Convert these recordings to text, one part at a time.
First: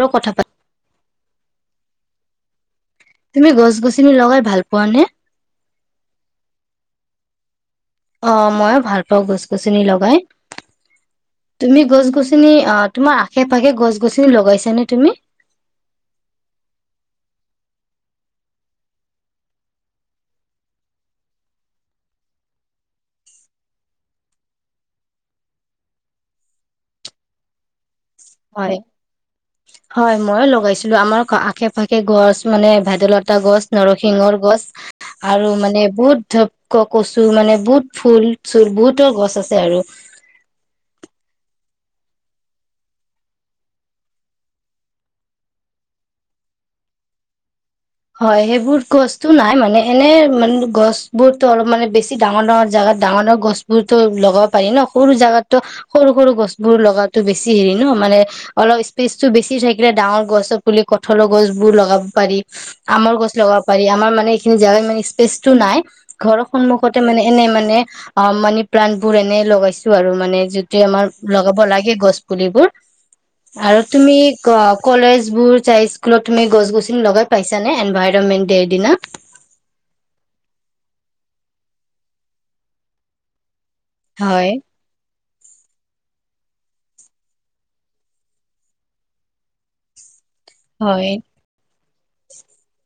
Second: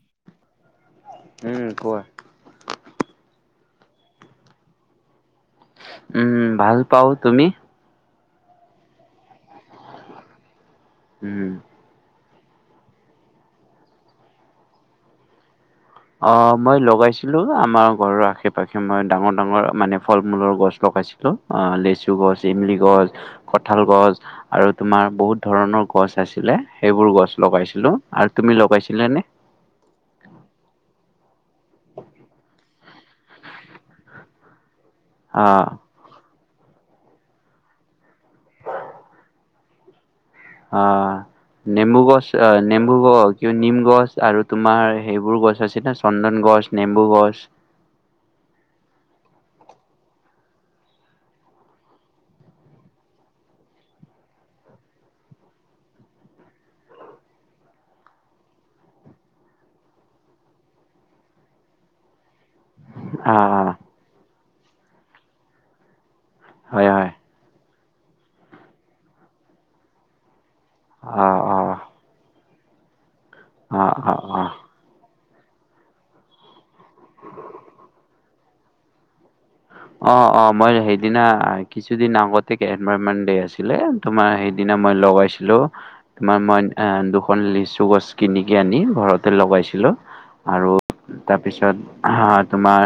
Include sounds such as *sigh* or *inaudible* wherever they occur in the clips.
ৰ কথা পাত উম কোৱা তুমি গছ গছনি লগাই ভাল পোৱা নে? উম ভাল পাও তুমি অ মই ভাল পাওঁ গছ গছনি লগাই উম। তুমি গছ গছনি তুমি অ তোমাৰ আশে পাশে গছ গছনি লগাইছা নে তুমি? অ মই লগাইছিলো আমাৰ ঘৰৰ আশে পাশে মই ডাঙৰ ডাঙৰ মানে ফল মূলৰ গছ লগাইছিলো অ লেচু গছ, ইমলি গছ, কঠাল গছ আৰু তোমাৰ বহুত ধৰণৰ গছ আছিলে সেইবোৰ গছ লগাইছিলো আৰু তুমি হয় লগাইছিলানে? হয় মইয়ো লগাইছো ছিলো আমাৰ আশে পাশে গছ মানে ভেদলতা গছ নৰসিংহৰ গছ আৰু অ' মানে বহুত ধ ক কচু মানে বহুত ফুল চুল বহুতৰ গছ আছে আৰু অ নেম্বু গছ আহ নেম্বু গ কিয় নিম গছ আৰু তোমাৰ সেইবোৰ গছ আছে ন চন্দন গছ নেম্বু গছ হয় সেইবোৰ গছতো নাই মানে এনে মানে গছ বোৰতো অলপ মানে বেছি ডাঙৰ ডাঙৰ জোগাত ডাঙৰ ডাঙৰ গছ বোৰতো লগাব পাৰি ন সৰু জেগাতো সৰু সৰু গছ বোৰ লগাটো বেছি হেৰি ন মানে অলপ স্পেচটো বেছি থাকিলে ডাঙৰ গছৰ পুলি কঠলৰ গছ বোৰ লগাব পাৰি। আমৰ গছ লগাব আহ পাৰি আমাৰ মানে খিনি জেগাত মানে স্পেচ টো নাই ঘৰৰ হয় সন্মুখতে হয় মানে এনেই মানে অ মানে প্ৰাণবোৰ এনেই লগাইছো আৰু মানে সেইটো আমাৰ অ' অ' লগাব লাগে গছ পুলিবোৰ আৰু অ' তুমি অ' অ'। ক কলেজ বোৰ চাই স্কুলত তুমি গছ গছনি লগাই পাইছানে এনভাইৰনমেণ্ট দে দিনা অ অ মই সেইদিনা কিছুদিন আগতে এনভাৰৰমেন্ট ডে আছি ছিলে তোমাৰ হয় সেইদিনা মই লগাইছিলো লো তোমাৰ মই এ দুখন লিচু গছ কিনিকে আনি ঘৰতে লগাইছিলো আৰু হয়। তাৰপিছত হা তোমাৰ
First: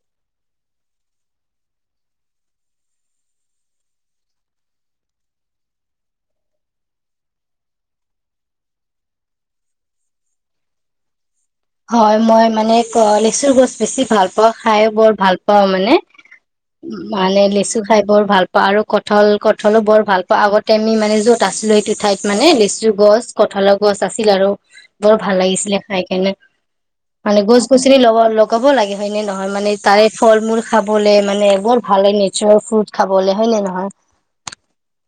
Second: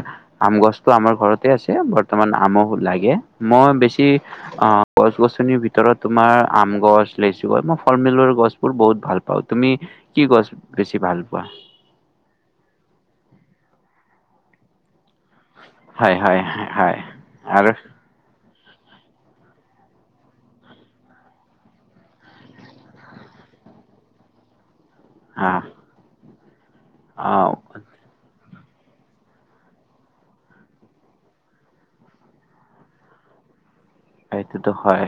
আম গছতো আমাৰ ঘৰত তে আছে বৰ্তমান আমো লাগে মই বেছি গছ-গছনিৰ ভিতৰত তোমাৰ আম গছ, লেচু গছ এই মই ফল-মূলৰ গছবোৰ বহুত ভাল পাওঁ। তুমি কি গছ বেছি ভাল পোৱা? হয় মই মানে লেচুৰ গছ বেছি ভাল পাওঁ। খাই বৰ- ভাল পাওঁ মানে হয়, হয়, হয় মানে আৰু লেচু খাই বৰ ভাল আৰু কঠাল কঠালো বৰ ভাল পাওঁ আগতে আমি মানে যত আছিলো সেইটো ঠাইত মানে লেচু গছ, কঠালৰ গছ আছিল আৰু বৰ ভাল অ', লাগিছিলে খাই কেনে মানে অ', গছ গছনি লগত লগাব লাগে হয় নে নহয় মানে তাৰে ফল মূল খাবলে মানে বৰ ভাল হয়। নেচাৰেল ফ্ৰুট খাবলে হয় নে নহয়। সেইটোতো হয়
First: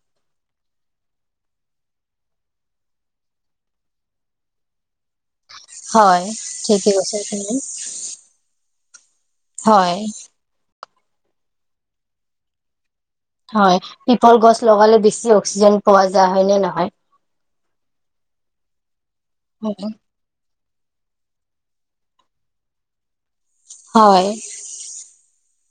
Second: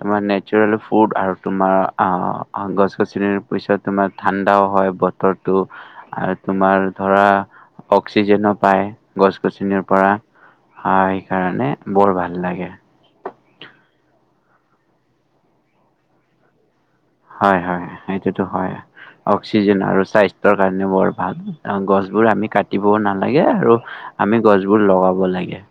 তোমাৰ নেচাৰেল ফুড আৰু তোমাৰ অ গছ গছনিৰ পিছত তোমাৰ ঠাণ্ডাও হয় বতৰ টো হয় আৰু তোমাৰ ঠিকে কৈছা ধৰা তুমি। অক্সিজেনো পায় গছ গছনিৰ হয় পৰা অ এই কাৰণে বৰ ভাল লাগে। হয় পিপল গছ লগালে বেছি অক্সিজেন পোৱা যায় হয় নে নহয়? হয় হয় সেইটোতো হয় অক্সিজেন আৰু স্বাস্থ কাৰণে বৰ ভাল গছ বোৰ আমি কাটিবও না লাগে আৰু হয় আমি গছবোৰ লগাব লাগে।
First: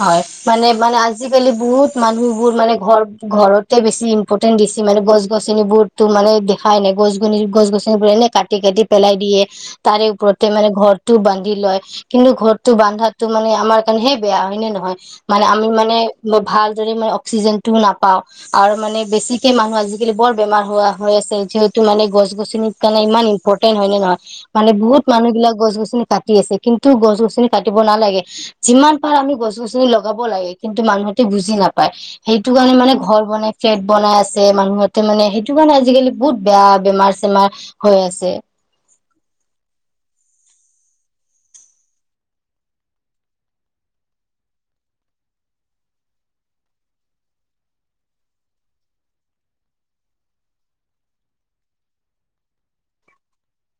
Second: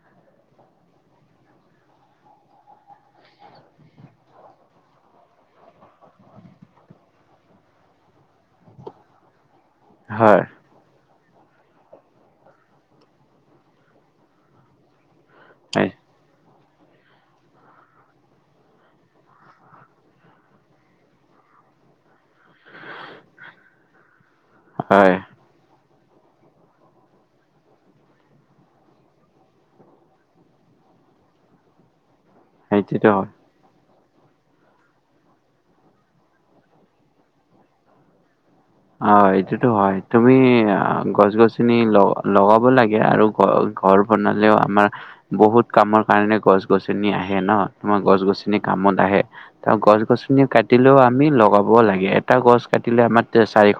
হয় মানে মানে আজিকালি বহুত মানুহবোৰ মানে ঘৰ ঘৰতে বেছি ইম্পৰ্টেন্ট দিছে মানে গছ গছনিবোৰতো মানে দেখাই নাই গছ গনি গছ গছনিবোৰ এনেই কাটি কাটি পেলাই দিয়ে। তাৰে হয় ওপৰতে মানে ঘৰ টো বান্ধি লয় কিন্তু ঘৰটো বান্ধাতো মানে আমাৰ কাৰণেহে বেয়া হয় নে নহয় মানে আমি হয় মানে বৰ ভাল যদি মানে অক্সিজেন টোও নাপাও আৰু মানে বেছিকে মানুহ আজিকালি বৰ বেমাৰ হোৱা হৈ আছে যিহেতু মানে গছ গছনিৰ কাৰণে ইমান ইম্পৰ্টেন্ট হয় নে নহয়! মানে বহুত হয় মানুহবিলাক গছ-গছনি কাটি আছে কিন্তু গছ গছনি কাটিব নালাগে যিমান পাৰা আমি গছ গছনি লগাব লাগে কিন্তু মানুহতে বুজি নাপায়। সেইটো কাৰণে মানে সেইটোতো ঘৰ হয় বনাইছে বনাই আছে মানুহতে মানে সেইটো কাৰণে আজিকালি বহুত বেয়া বেমাৰ চেমাৰ হৈ আছে অ এইটোতো হয় তুমি গছ গছনি লগাব লাগে আৰু ঘ ঘৰ বনালেও আমাৰ বহুত কামৰ কাৰণে গছ গছনি আহে ন। তোমাৰ গছ গছনি কামত আহে। ত গছ গছনি কাটিলেও আমি লগাব লাগে এটা গছ কাটিলে আমাৰ- তে চাৰিশ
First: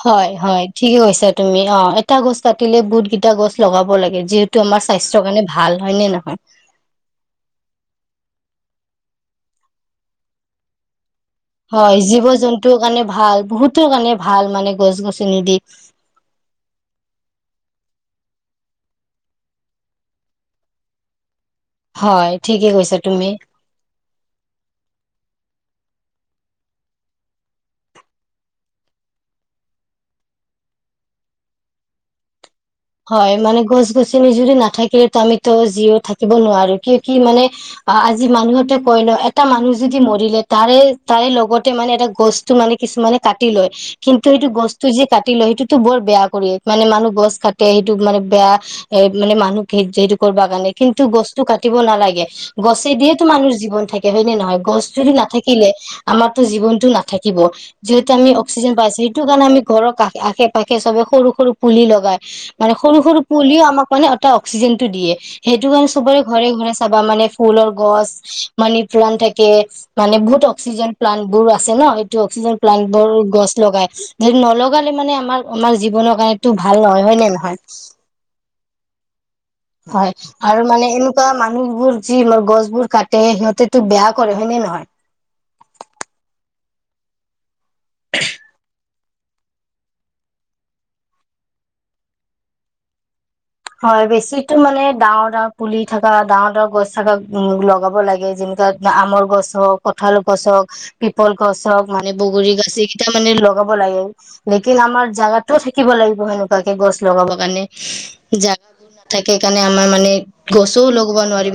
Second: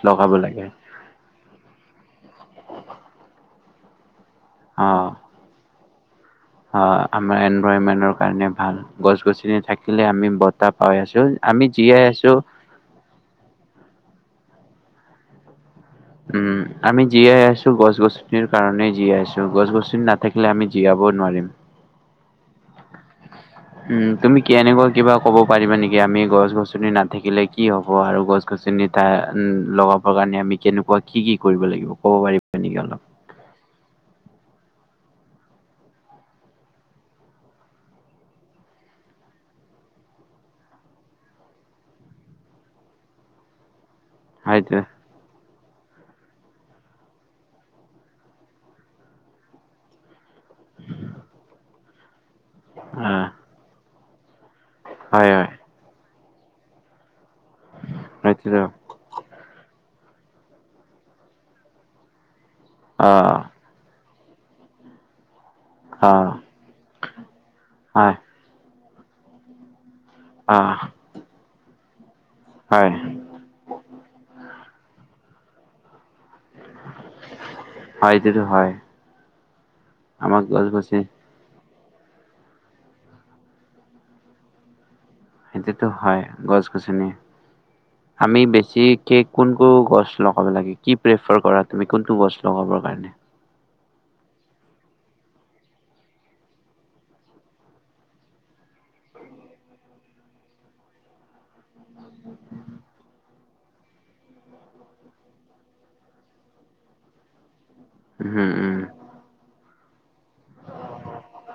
হয় হয় ঠিকে কৈছা তুমি অ এটা গছ কাতিলে বুত কেইটা গছ লগাব লাগে যিহেতু আমাৰ অ', স্বাস্থ্যৰ কাৰণে ভাল হয় নে নহয়? অ আমাৰ এনভাৰনমেন্টৰ কাৰণে ভাল। গছ গছনি থাকিলে আমি বতাহ পাই আছো। হয় জীৱ জন্তুৰ কাৰণে ভাল বহুতৰ কাৰণে ভাল মানে, গছ গছনি দি উম আমি জীয়াই আছো গছ গছনিৰ কাৰণে জীয়াই আছো গছ গছনি নাথাকিলে আমি জীয়াবও নোৱাৰিম। হয় ঠিকে কৈছে। উম তুমি কেনেকুৱা কিবা ক'ব পাৰিবা নেকি? আমি গছ গছনি নাথাকিলে কি হ'ব আৰু গছ গছনি তটা লগাব কাৰণে আমি কেনেকুৱা কি কি কৰিব লাগিব, ক'ব পাৰিব? হয় মানে গছ গছনি যদি নাথাকে ত আমিতো যিও থাকিব নোৱাৰো কিয় কি মানে আজি মানুহতে কয় ন এটা মানুহ যদি মৰিলে তাৰে তাৰে লগতে মানে এটা গছটো মানে কিছুমানে কাটি লয় কিন্তু সেইটো হয়তো গছতটো য যে কাটি লয় সেইটো, বৰ বেয়া কৰিয় মানে মানুহ গছ খাট সেইটো মানে বেয়া এ মানে মানুহ সেইটো কৰিব কাৰণে কিন্তু গছটো কাটিব নালাগে। গছে দিয়েতো অ', মানুহৰ জীৱন থাকে। কে হয় নে নহয়? গছজদি হয়, হয়, নাথাকিলে আমাৰতো জীৱনটো নাথাকে থাকিব, যিহেটো আমি হয়তো অক্সিজন পাইছো সেইটো কাৰণে আমি ঘৰৰ কা আশে পাশে চবে সৰু সৰু পুলি লগাই মানে সৰু অ', সৰু অ', পুলিও আমাক মানে এটা অক্সিজেন টো দিয়ে সেইটো কাৰণে সবৰে ঘৰে হয়, ঘৰে চাবা মানে ফুলৰ গছ মানে ফৰাণ থাকে মানে বহুত অ', অক্সিজেন প্লানট বোৰ আছে ন, অক্সিজেন প্লানট হয়, বৰ গছ লগাই যদি নলগালে মানে আমাৰ আমাৰ জীৱনৰ কাৰণো ভাল নহয় হয় নে নহয় হয় এইটোতটো হয়। হয় আমাক আৰু মানে গছ-গছনি এনেকুৱা মানুহ মোৰ যি ম গছ বোৰ কাটে সিহঁতে তো বেয়া কৰে হয়নে নহয়? সেইটোত হয় গছ গছনি, আমি বেছি কি কোন কো গছ লগাব লাগে? কি প্ৰেফাৰ কৰা তুমি কোনটো গছ লগাবৰ কাৰণে? হয় বেছিতো মানে ডাঙৰ ডাঙৰ পুলি থকা ডাঙৰ ডাঙৰ গছ থকা উ লগাব লাগে, যেনেুৱা আমৰ গছ হওক কঠাল গছ হওক পিপল গছ হওক মানে বগৰী গছ এইকেইটা মানে লগাব লাগে লেকিন আমাৰ জাগাতো থাকিব লাগিব সেনেকুৱাকে গছ লগাব কাৰণে। উম, জাগা উম, থাকে কাৰণ আমাৰ মানে গছও লগ আৰু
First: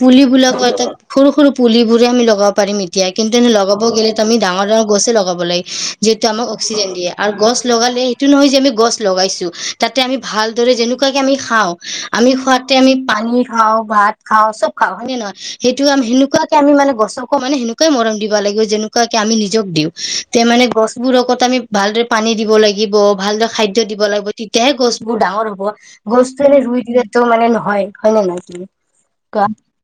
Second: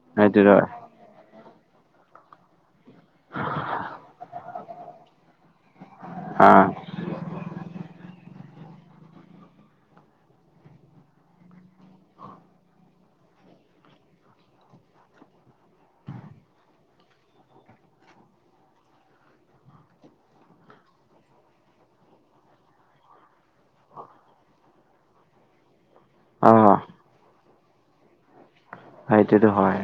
পুলি সেইটোতো বিলাকো ত সৰু সৰু পুলিবোৰে আমি লগাব পাৰিম এতিয়া কিন্তু এনে লগাব গ'লে আমি ডাঙৰ ডাঙৰ গছে লগাব লাগে। যিহেতু আমাক অ', অক্সিজেন দিয়ে আৰু গছ লগালে, সটো নহয় যে আমি গছ লগাইছো তাতে আমি ভালদৰে যেনেকুৱাকে আমি খাও, আমি খোৱাতে আমি পানী খাওঁ, ভাত খাওঁ চব খাওঁ হয়নে নহয়? সেইটো আ সেনেুৱাকে আমি মানে গছকো মানে সেনেকুৱাই মৰম দিব লাগিব যেনেকুৱাকে আমি নিজক দিওঁক। তেনেকুৱা মানে গছবোৰকত আমি ভালদৰে পানী দিব লাগিব। ভালদৰে খাদ্য দিব লাগিব তেতিয়াহে গছবোৰ ডাঙৰ হ'ব। গছটো এনে অ', ৰুই দিলেতো মানে নহ হয় হয়নে নাই কিনো সেই টো হয়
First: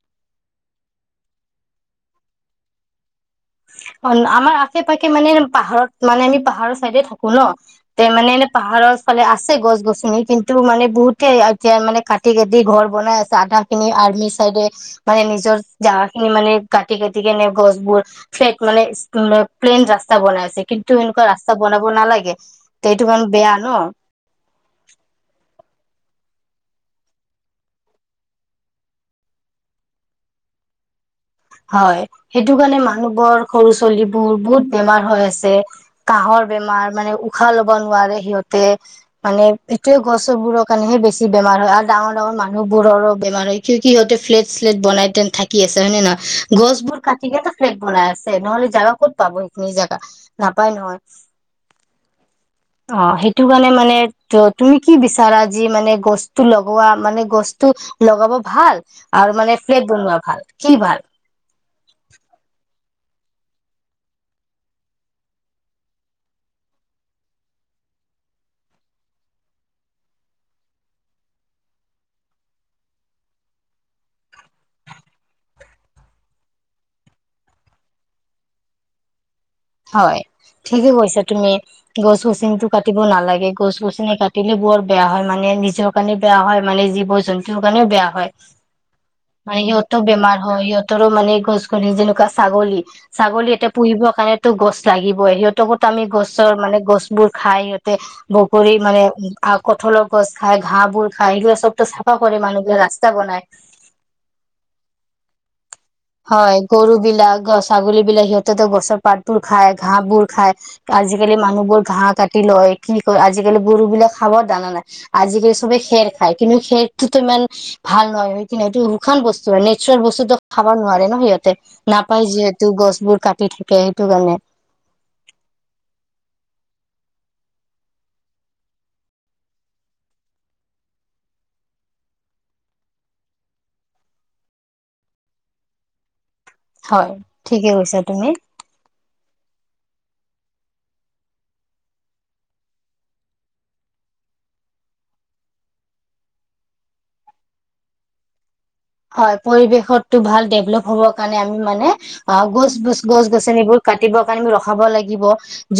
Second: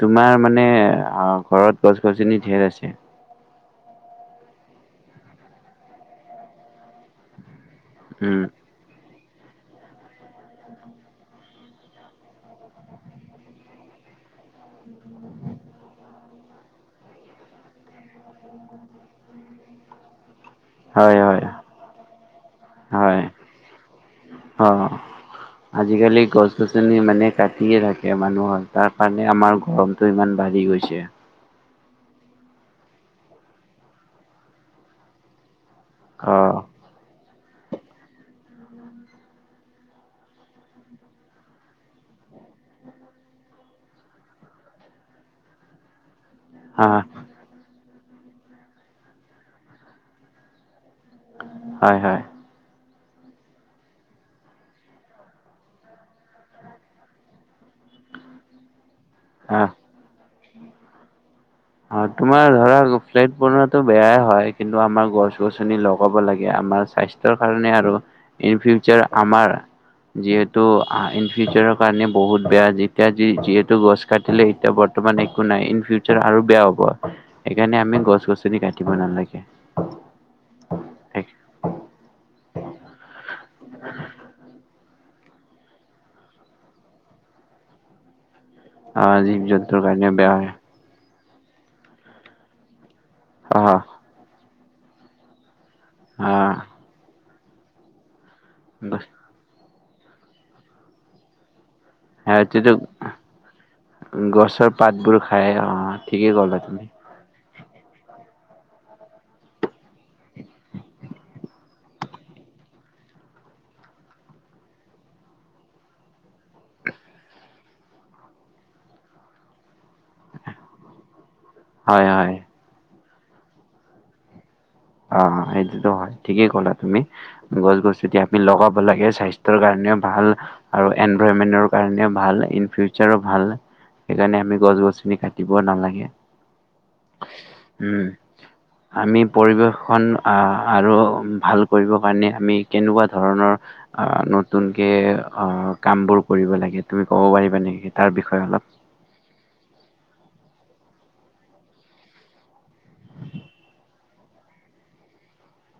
তোমাৰ মানে ঘৰত গছ গছনি ঢেৰ আছে অঁ আমাৰ আশে পাশে মানে পাহাৰত মানে আমি পাহাৰৰ চাইদে থাকো ন তে মানে উম এনে পাহাৰ মানে আছে গছ গছনি কিন্তু মানে বহুতে এতিয়া মানে কাটি কাটি ঘৰ বনাই আছে আধা খিনি আৰ্মি চাইডে মানে নিজৰ জাগা খিনি মানে কাটি কাটি কেনে গছবোৰ ফ্লেট মানে *unintelligible* প্লেন ৰাস্তা বনাই আছে কিন্তু হয় এনেকুৱা হয় ৰাস্তা বনাব নালাগে তে এইটো হয় কাম বেয়া ন অ আজিকালি গছ গছনি ইমানে কাটিয়ে থাকে মানুহৰ তাৰ কাৰণে আমাৰ গৰমতটো ইমান বাঢ়ি গৈছে হয় সেইটো কাৰণে মানুহবোৰ সৰু ছোৱালীবোৰ বহুত বেমাৰ হৈ আছে অ কাঁহৰ বেমাৰ মানে ও উশাহ ল'ব নোৱাৰে সিহঁতে মানে এইটোয়ে গছ বোৰৰ কৰণে হে বেছি বেমাৰ হয় আৰু ডাঙৰ ডাঙৰ মানুহ বোৰৰো বেমাৰ হয় কিয় কি সিহতে ফ্লেট চ্লেট বনাই থাকি আছে হয় নে নয় অ গছবোৰ কাটি কেট ফ্ৰেক বনাই আছে নহলে জাগা ক'ত পাব সেইখিনি জোগা নাপায় নহয় হয় হয় অ সেইটো কাৰণে মানে ত তুমি কি বিচাৰাজি মানে গছটো লগোৱা মানে গছ টো লগাব ভাল আৰু মানে অ ফ্লেট বনোৱা ভাল কি ভাল অ তোমাৰ ধৰা লোফ্লেট বনোৱাটো বেয়াই হয় কিন্তু আমাৰ গছ গছনি লগাব লাগে আমাৰ স্বাস্থ্যৰ কাৰণে আৰু ইন ফিউচাৰ আমাৰ যিহেতু অ ইন ফিউচাৰৰ কাৰণে বহুত বেয়া যেতিয়া যিহেতু গছ কাটিলে এতিয়া বৰ্তমান একো নাই ইন ফিউচাৰ আৰু বেয়া হ'ব সেইকাৰণে আমি গছ গছনি কাটিব নালাগে হয় ঠিকে কৈছা তুমি গছ গছিনটো কাটিব নালাগে গছ গছনি কাটিলে বৰ বেয়া হয় মানে নিজৰ কাৰণে বেয়া হয় মানে জীৱ জন্তুৰ কাৰণেও বেয়া হয় অ জীৱ মানে জন্তুৰ সিহঁত কাৰণে বেয়া বেমাৰ হয় সিহঁতৰো মানে গছ গনি যেনেকুৱা ছাগলী ছাগলী অ এতিয়া পুহিবৰ কাইপ টো গছ লাগিবয় সিহঁত ত আমি অ গছৰ মানে গছবোৰ খাই সিহঁতে বগুৰী মানে আউক কঠলৰ গছ খাই ঘাঁহ বোৰ খাই এইবিলা চব সিহঁতেটো গছৰ পাতবোৰ খায় অ ঠিকেই হয় ক'লা তুমি গৰু বিলাক গছ ছাগলী বিলাক সিহঁতেটো গছৰ পাত বোৰ খায় ঘাহবোৰ খাই আজিকালি মানুহ বোৰ ঘাহ কাটি লয় কি কয় আজিকালি গৰু বিলাক খাব দানা নাই আজিকালি সবে খেৰ খায় কিন্তু খেৰটোতো ইমান ভাল নহয় হয় কি এইটো শুশান বস্তু হয় নেচাৰেল বস্তু খাব নোৱাৰে ন সিহঁতে হয় নাপায় হয় যিহেতু গছ বোৰ। কাটি থাকে সেইটো কাৰণে। অ হ সেইটোতো হয় ঠিকেই ক'লা তুমি গছ গছ এতিয়া আমি লগাব লগে স্বাস্থ্যৰ কাৰণেও ভাল আৰু এনভাইৰনমেণ্টৰ কাৰণেও ভাল ইন ফিউচাৰ ও ভাল সেইকাৰণে আমি গছ গছনি কাটিব নালাগে। হয় ঠিকে কৈছা উম তুমি আমি পৰিৱেশখন আহ আৰু ভাল কৰিব কাৰণে আমি কেনেকুৱা ধৰণৰ আহ নতুনকৈ অ কামবোৰ কৰিব লাগে তুমি ক'ব পাৰিবা নেকি তাৰ বিষয়ে অলপ? হয় পৰিৱেশতো ভাল ডেভলপ হ'বৰ কাৰণে আমি মানে অ গছছ গছ গছনিবোৰ কাটিবৰ কাৰণে আমি ৰখাব লাগিব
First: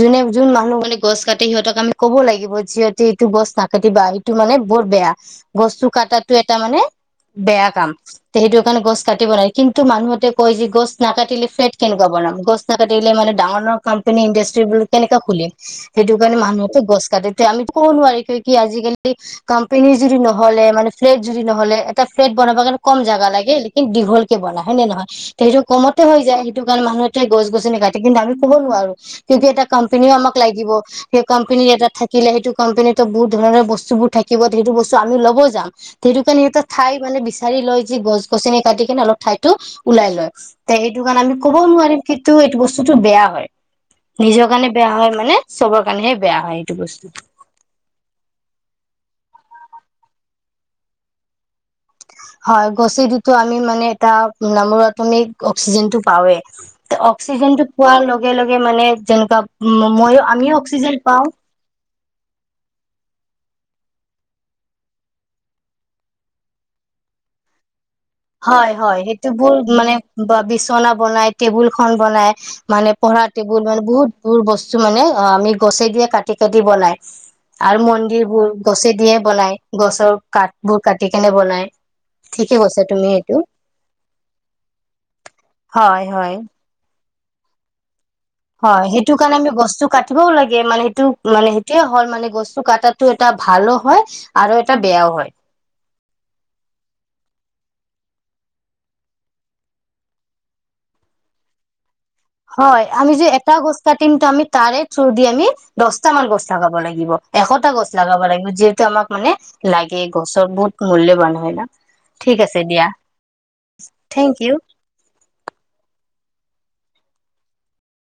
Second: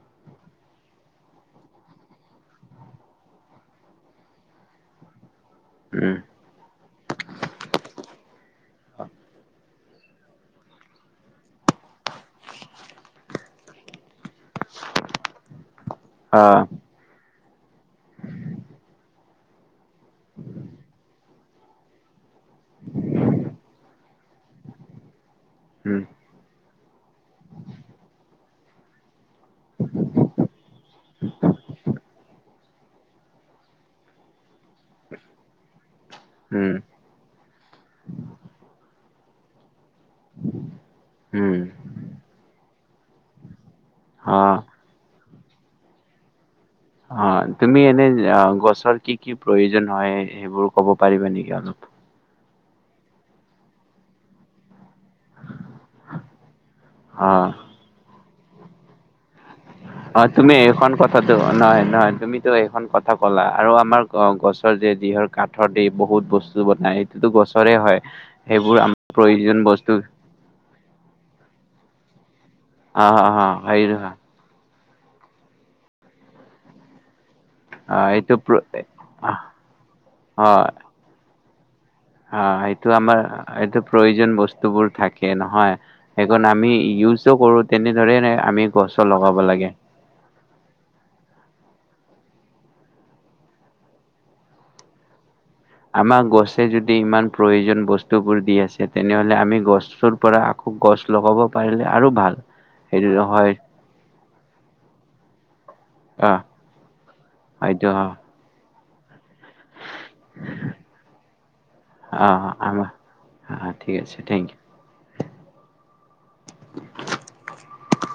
যোনে যোন মানুহ মানে গছ কাটি সিহঁতক আমি কব লাগিব যিহতে এইটো গছ নাকাটিবা সটো মানে বৰ বেয়া। বস্তু উম কটাটো এটা মানে বেয়া কাম। তে সেইটো কাৰণে গছ কাটিব নাই কিন্তু মানুহতে কয় যে গছ নাকাটিলে ফেট কেনেুৱা বনাম গছ নাকাটিলে মানে ডাঙৰ- ডাঙৰ কাম তেনে ইণ্ডাষ্ট্ৰীবোৰ কেনেকৈ খুলিম সেইটো কাৰণে অ মান গছ কাতিব আমি টো কব নোৱাৰি কি কি আজিকালি ক কোম্পানী যদি নহ'লে মানে ফ্ যদি নহলে এটা ফ্লেট বনাবা কাৰণে কম জাগা লাগে লকিন দীঘল কে বনা হয়নে নহয়। সেইটো উম কমতে হৈ যায় সেইটো কাৰণে মানুহ এতিয়া গছ গছ কাটি কিন্তু আমি ক'ব নোৱাৰো। কিন্তু এটা কম্পনীও আমাক লাগিব সেই কোম্পানীত এটা থাকিলে সেইটো কোম্পাননীতো বহুত ধৰণৰ বস্তু বোৰ থাকিব সেইটো বস্তু আমি ল'ব যাম সেইটো কাৰণে ইয়াতে উম ঠাই মানে বিশে লৈ যি গছ গছনি কাটি কিনে অলপ ঠাইতো ওলাই লয় তে সেইটো কাৰণে আমি উম ক'বও নোৱাৰিম কিন্তু এইটো বস্তু বস্তুটো বেয়া হয়। নিজৰ অ কাৰণে বেয়া হয় মানে। চবৰ কাৰণেহে বেয়া হয়। এইটো বস্তু অ ', তুমি এনে অ', গছৰ কি কি প্ৰয়োজন হয় সেইবোৰ ক'ব পাৰিবা নেকি অলপ? হয় ', গছি দিতো আমি মানে এটা নামৰত আমি অক্সিজেন টো পাৱৱে অ অক্সিজেন টো পোৱাৰ লগত লগে -লগে মানে যেনকা অ', তুমি এইখন কথা দ নহয় -নহয় তুমিতো এইখন কথা ক'লা আৰু আমাৰ গছৰ যে যিহৰ কাঠৰ দি বহুত বস্তু বনাই এইটোতো গছৰে হয়। হয় সেইবোৰ -হয় আমাৰ সেইটো বোৰ প্ৰয়োজন বস্তু মানে বিচনা বনাই টেবুল খন বনাই। মানে হা পঢ়া হা হা টেবুল সেইটো বহুত- বহুত বস্তু কিছু মানে অ', আমি গছে দিয়ে কাটি -কাটি বনাই। আৰু মন্দিৰ এইটো বোৰ হয় গছে দিয়ে বনাই গছৰ কাঠ বোৰ কাটি কেনে বনায়। অ ', সেইটো তাৰমানে সেইটো প্ৰয়োজন বস্তুবোৰ থাকে নহয় হয় হয়। হেকন আমি ইউছ কৰো তেনে হয় সেইটো কাৰণে আমি বস্তু কাটিবও লাগে মানে সেইটো- মানে সেইটো হল মানে গস্তু কটাটো এটা ভাল হয় আৰু এটা বেয়াও হয়। আমাক গছে যদি ইমান প্ৰয়োজন বস্তু বোৰ দি আছে তেনেহলে আমি গছৰ পৰা আকৌ গছ লগাব পাৰিলে আৰু ভাল হয়', আমি সেইটো যে হয় এটা গছ কাটিম তো আমি তাৰে থৰ‌অ দি আমি দহটামান অ গছ লগাব লাগিব এশটা গছ হয়টো অ লগাব লাগিব যিহেতু ত আমাক মানে লাগে গছৰ বহুত মূল্যবান হয় ন অ ঠিক আছে, দিয়া আমাৰ থেংক ইউ। *unintelligible*